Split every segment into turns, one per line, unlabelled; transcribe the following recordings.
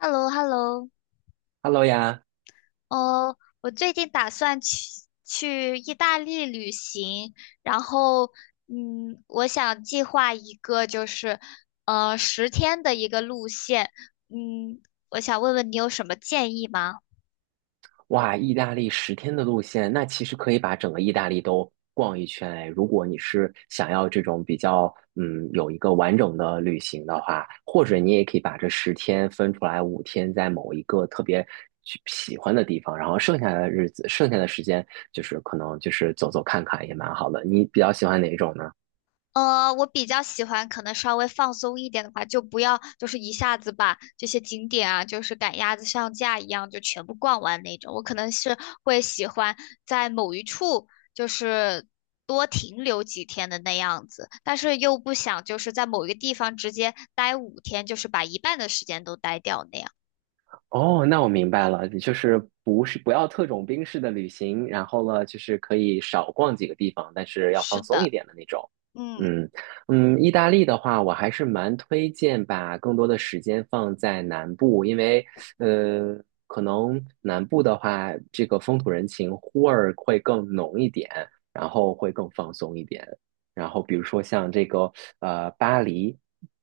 h e l l o h e l l o
Hello 呀，
哦，我最近打算去意大利旅行，然后，我想计划一个就是，十天的一个路线，嗯，我想问问你有什么建议吗？
哇，意大利十天的路线，那其实可以把整个意大利都逛一圈哎。如果你是想要这种比较，有一个完整的旅行的话，或者你也可以把这十天分出来5天，在某一个特别去喜欢的地方，然后剩下的日子，剩下的时间就是可能就是走走看看也蛮好的。你比较喜欢哪一种呢？
我比较喜欢可能稍微放松一点的话，就不要就是一下子把这些景点啊，就是赶鸭子上架一样就全部逛完那种。我可能是会喜欢在某一处就是多停留几天的那样子，但是又不想就是在某一个地方直接待5天，就是把一半的时间都待掉那样。
哦，那我明白了，就是不是不要特种兵式的旅行，然后呢，就是可以少逛几个地方，但是要
是
放松一
的，
点的那种。
嗯
嗯嗯，意大利的话，我还是蛮推荐把更多的时间放在南部，因为呃，可能南部的话，这个风土人情味儿会更浓一点，然后会更放松一点。然后比如说像这个巴黎。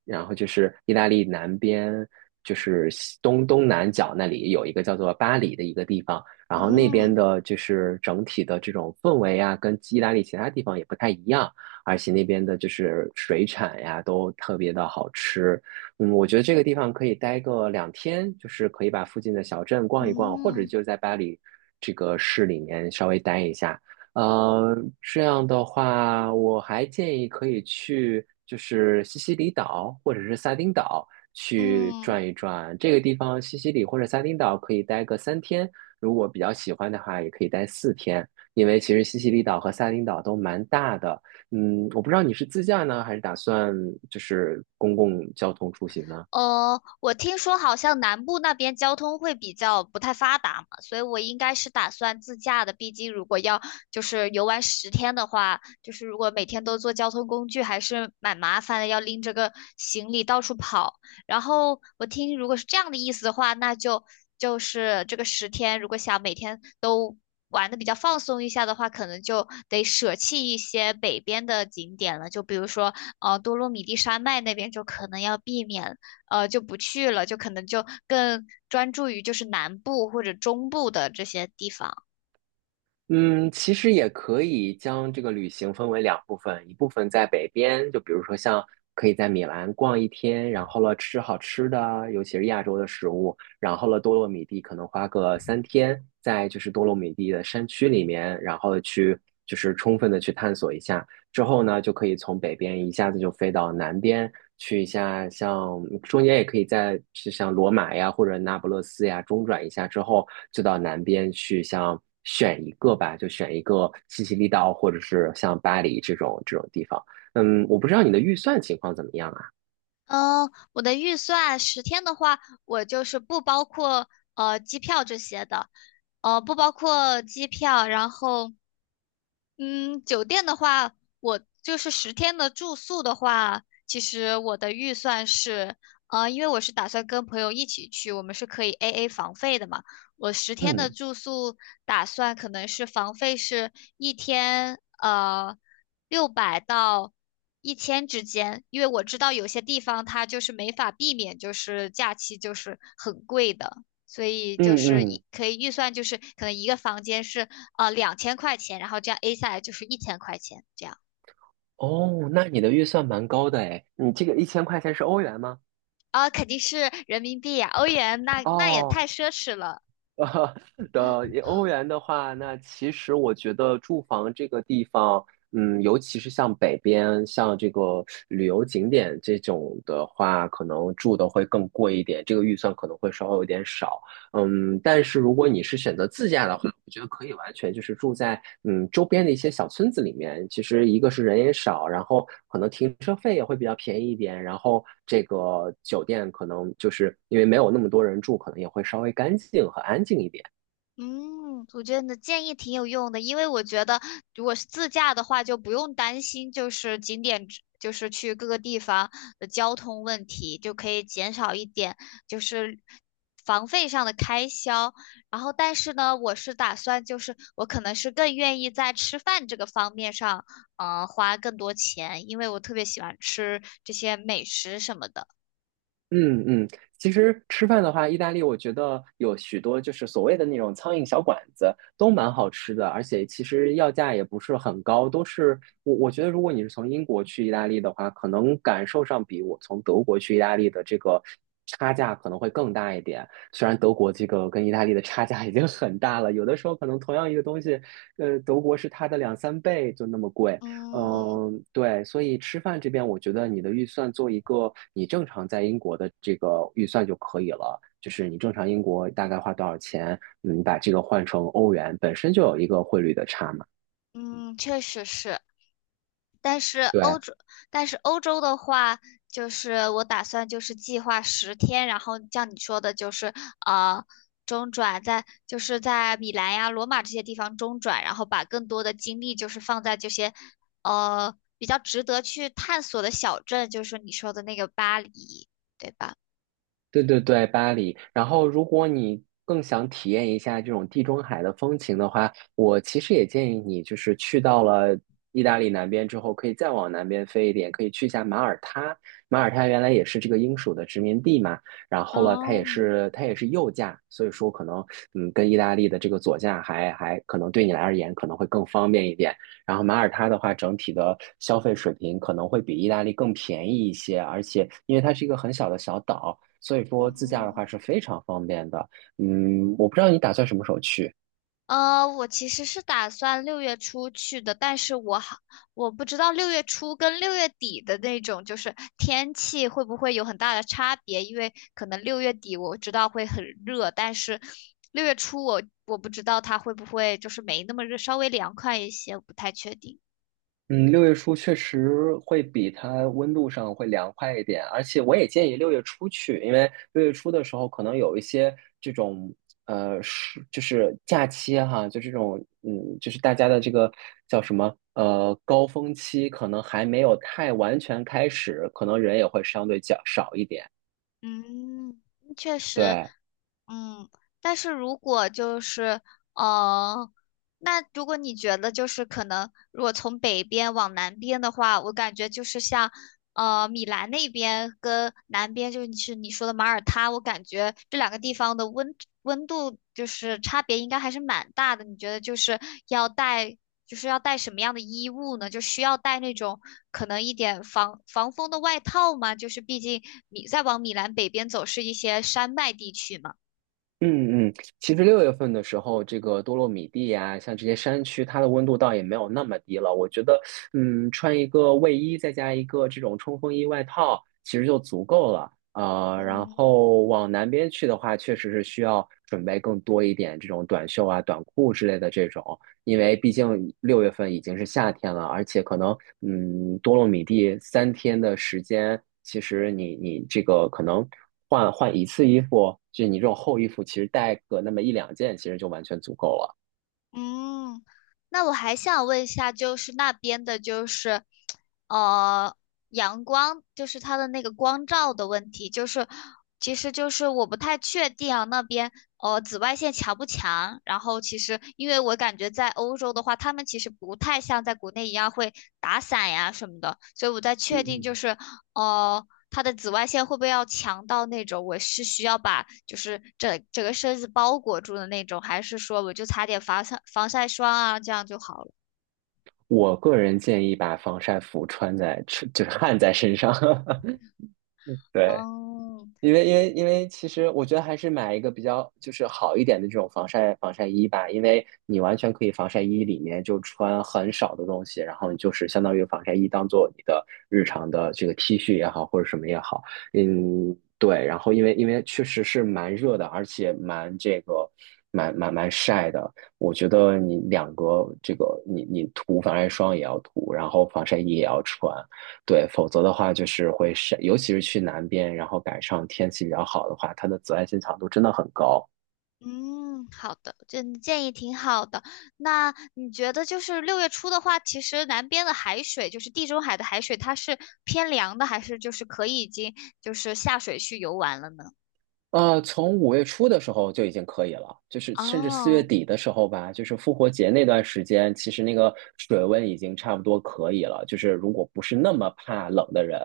然后就是意大利南边，就是西东东南角那里有一个叫做巴黎的一个地方，然后那边
嗯
的就是整体的这种氛围啊，跟意大利其他地方也不太一样，而且那边的就是水产呀都特别的好吃。我觉得这个地方可以待个2天，就是可以把附近的小镇逛一逛，或者
嗯
就在巴黎这个市里面稍微待一下。呃，这样的话，我还建议可以去就是西西里岛或者是撒丁岛去
嗯。
转一转。这个地方，西西里或者撒丁岛可以待个三天，如果比较喜欢的话，也可以待4天。因为其实西西里岛和撒丁岛都蛮大的。我不知道你是自驾呢，还是打算就是公共交通出行呢？
哦，我听说好像南部那边交通会比较不太发达嘛，所以我应该是打算自驾的。毕竟如果要就是游玩十天的话，就是如果每天都坐交通工具，还是蛮麻烦的，要拎着个行李到处跑。然后我听如果是这样的意思的话，那就就是这个十天，如果想每天都玩的比较放松一下的话，可能就得舍弃一些北边的景点了，就比如说多洛米蒂山脉那边就可能要避免。就不去了，就可能就更专注于就是南部或者中部的这些地方。
嗯，其实也可以将这个旅行分为两部分，一部分在北边，就比如说像可以在米兰逛1天，然后了吃好吃的，尤其是亚洲的食物，然后了多洛米蒂可能花个三天，在就是多洛米蒂的山区里面，然后去就是充分的去探索一下。之后呢，就可以从北边一下子就飞到南边去一下，像中间也可以在就像罗马呀或者那不勒斯呀中转一下之后，就到南边去像选一个吧，就选一个西西里岛或者是像巴黎这种地方。我不知道你的预算情况怎么样啊？
嗯，我的预算十天的话，我就是不包括机票这些的，不包括机票，然后嗯，酒店的话，我就是十天的住宿的话，其实我的预算是，因为我是打算跟朋友一起去，我们是可以 AA 房费的嘛。我十天的
嗯
住宿打算可能是房费是一天，600到1000之间，因为我知道有些地方它就是没法避免，就是假期就是很贵的。所以就
嗯
是
嗯，
可以预算就是可能一个房间是2000块钱，然后这样 A 下来就是1000块钱这样
哦，那你的预算蛮高的诶，你这个1000块钱是欧元吗？
啊，肯定是人民币呀、欧元那也太
哦
奢侈了。
呃的欧元的话，那其实我觉得住房这个地方，尤其是像北边，像这个旅游景点这种的话，可能住的会更贵一点，这个预算可能会稍微有点少。但是如果你是选择自驾的话，我觉得可以完全就是住在周边的一些小村子里面。其实一个是人也少，然后可能停车费也会比较便宜一点，然后这个酒店可能就是因为没有那么多人住，可能也会稍微干净和安静一点。
嗯，我觉得你的建议挺有用的，因为我觉得如果是自驾的话，就不用担心就是景点之就是去各个地方的交通问题，就可以减少一点就是房费上的开销。然后，但是呢，我是打算就是我可能是更愿意在吃饭这个方面上，花更多钱，因为我特别喜欢吃这些美食什么的。
嗯嗯，其实吃饭的话，意大利我觉得有许多就是所谓的那种苍蝇小馆子，都蛮好吃的，而且其实要价也不是很高，都是我觉得如果你是从英国去意大利的话，可能感受上比我从德国去意大利的这个差价可能会更大一点。虽然德国这个跟意大利的差价已经很大了，有的时候可能同样一个东西，德国是它的两三倍就那么贵，
嗯
对，所以吃饭这边，我觉得你的预算做一个你正常在英国的这个预算就可以了。就是你正常英国大概花多少钱，你把这个换成欧元，本身就有一个汇率的差嘛。
嗯，确实是。但是欧
对，
洲，但是欧洲的话，就是我打算就是计划十天，然后像你说的，就是呃中转在就是在米兰呀、罗马这些地方中转，然后把更多的精力就是放在这些比较值得去探索的小镇，就是你说的那个巴黎，对吧？
对对对，巴黎。然后，如果你更想体验一下这种地中海的风情的话，我其实也建议你，就是去到了意大利南边之后，可以再往南边飞一点，可以去一下马耳他。马耳他原来也是这个英属的殖民地嘛，然后了，它
哦，
也是它也是右驾，所以说可能跟意大利的这个左驾还可能对你来而言可能会更方便一点。然后马耳他的话，整体的消费水平可能会比意大利更便宜一些，而且因为它是一个很小的小岛，所以说自驾的话
嗯。
是非常方便的。我不知道你打算什么时候去。
我其实是打算六月初去的，但是我好，我不知道六月初跟六月底的那种就是天气会不会有很大的差别，因为可能六月底我知道会很热，但是六月初我不知道它会不会就是没那么热，稍微凉快一些，我不太确定。
嗯，六月初确实会比它温度上会凉快一点，而且我也建议六月初去，因为六月初的时候可能有一些这种是就是假期啊哈，就这种就是大家的这个叫什么高峰期，可能还没有太完全开始，可能人也会相对较少一点。
嗯，确实，
对，
嗯，但是如果就是，呃，那如果你觉得就是可能，如果从北边往南边的话，我感觉就是像，米兰那边跟南边就是你说的马耳他，我感觉这两个地方的温度就是差别应该还是蛮大的。你觉得就是要带要带什么样的衣物呢？就需要带那种可能一点防风的外套吗？就是毕竟再往米兰北边走是一些山脉地区嘛。
嗯嗯，其实六月份的时候，这个多洛米蒂呀、像这些山区，它的温度倒也没有那么低了。我觉得，穿一个卫衣，再加一个这种冲锋衣外套，其实就足够了。然
嗯，
后往南边去的话，确实是需要准备更多一点这种短袖啊、短裤之类的这种。因为毕竟六月份已经是夏天了，而且可能多洛米蒂三天的时间，其实你这个可能换一次衣服，就你这种厚衣服，其实带个那么一两件，其实就完全足够了。
嗯，那我还想问一下，就是那边的，就是呃，阳光，就是它的那个光照的问题，就是其实就是我不太确定啊，那边紫外线强不强？然后其实因为我感觉在欧洲的话，他们其实不太像在国内一样会打伞呀什么的，所以我在确定就
嗯，
是呃它的紫外线会不会要强到那种我是需要把就是整整个身子包裹住的那种，还是说我就擦点防晒霜啊，这样就好了？
我个人建议把防晒服穿在，就是焊在身上。对，
哦，
因为其实我觉得还是买一个比较就是好一点的这种防晒衣吧，因为你完全可以防晒衣里面就穿很少的东西，然后你就是相当于防晒衣当做你的日常的这个 T 恤也好或者什么也好，对。然后因为确实是蛮热的，而且蛮这个蛮晒的，我觉得你两个这个你涂防晒霜也要涂，然后防晒衣也要穿，对，否则的话就是会晒，尤其是去南边，然后赶上天气比较好的话，它的紫外线强度真的很高。
嗯，好的，这你建议挺好的。那你觉得就是六月初的话，其实南边的海水，就是地中海的海水，它是偏凉的，还是就是可以已经就是下水去游玩了呢？
从五月初的时候就已经可以了，就是甚至四月
哦。
底的时候吧，就是复活节那段时间，其实那个水温已经差不多可以了。就是如果不是那么怕冷的人，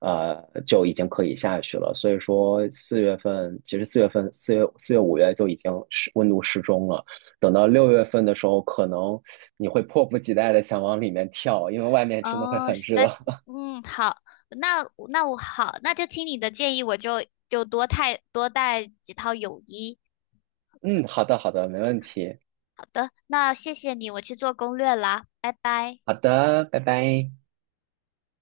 就已经可以下去了。所以说四月份，其实四月份、四月、五月就已经是温度适中了。等到六月份的时候，可能你会迫不及待的想往里面跳，因为外面真的会
哦，
很
实
热。
在，嗯，好，那那那就听你的建议，我就太多带几套泳衣。
嗯，好的，好的，没问题。
好的，那谢谢你，我去做攻略啦，拜拜。
好的，拜拜。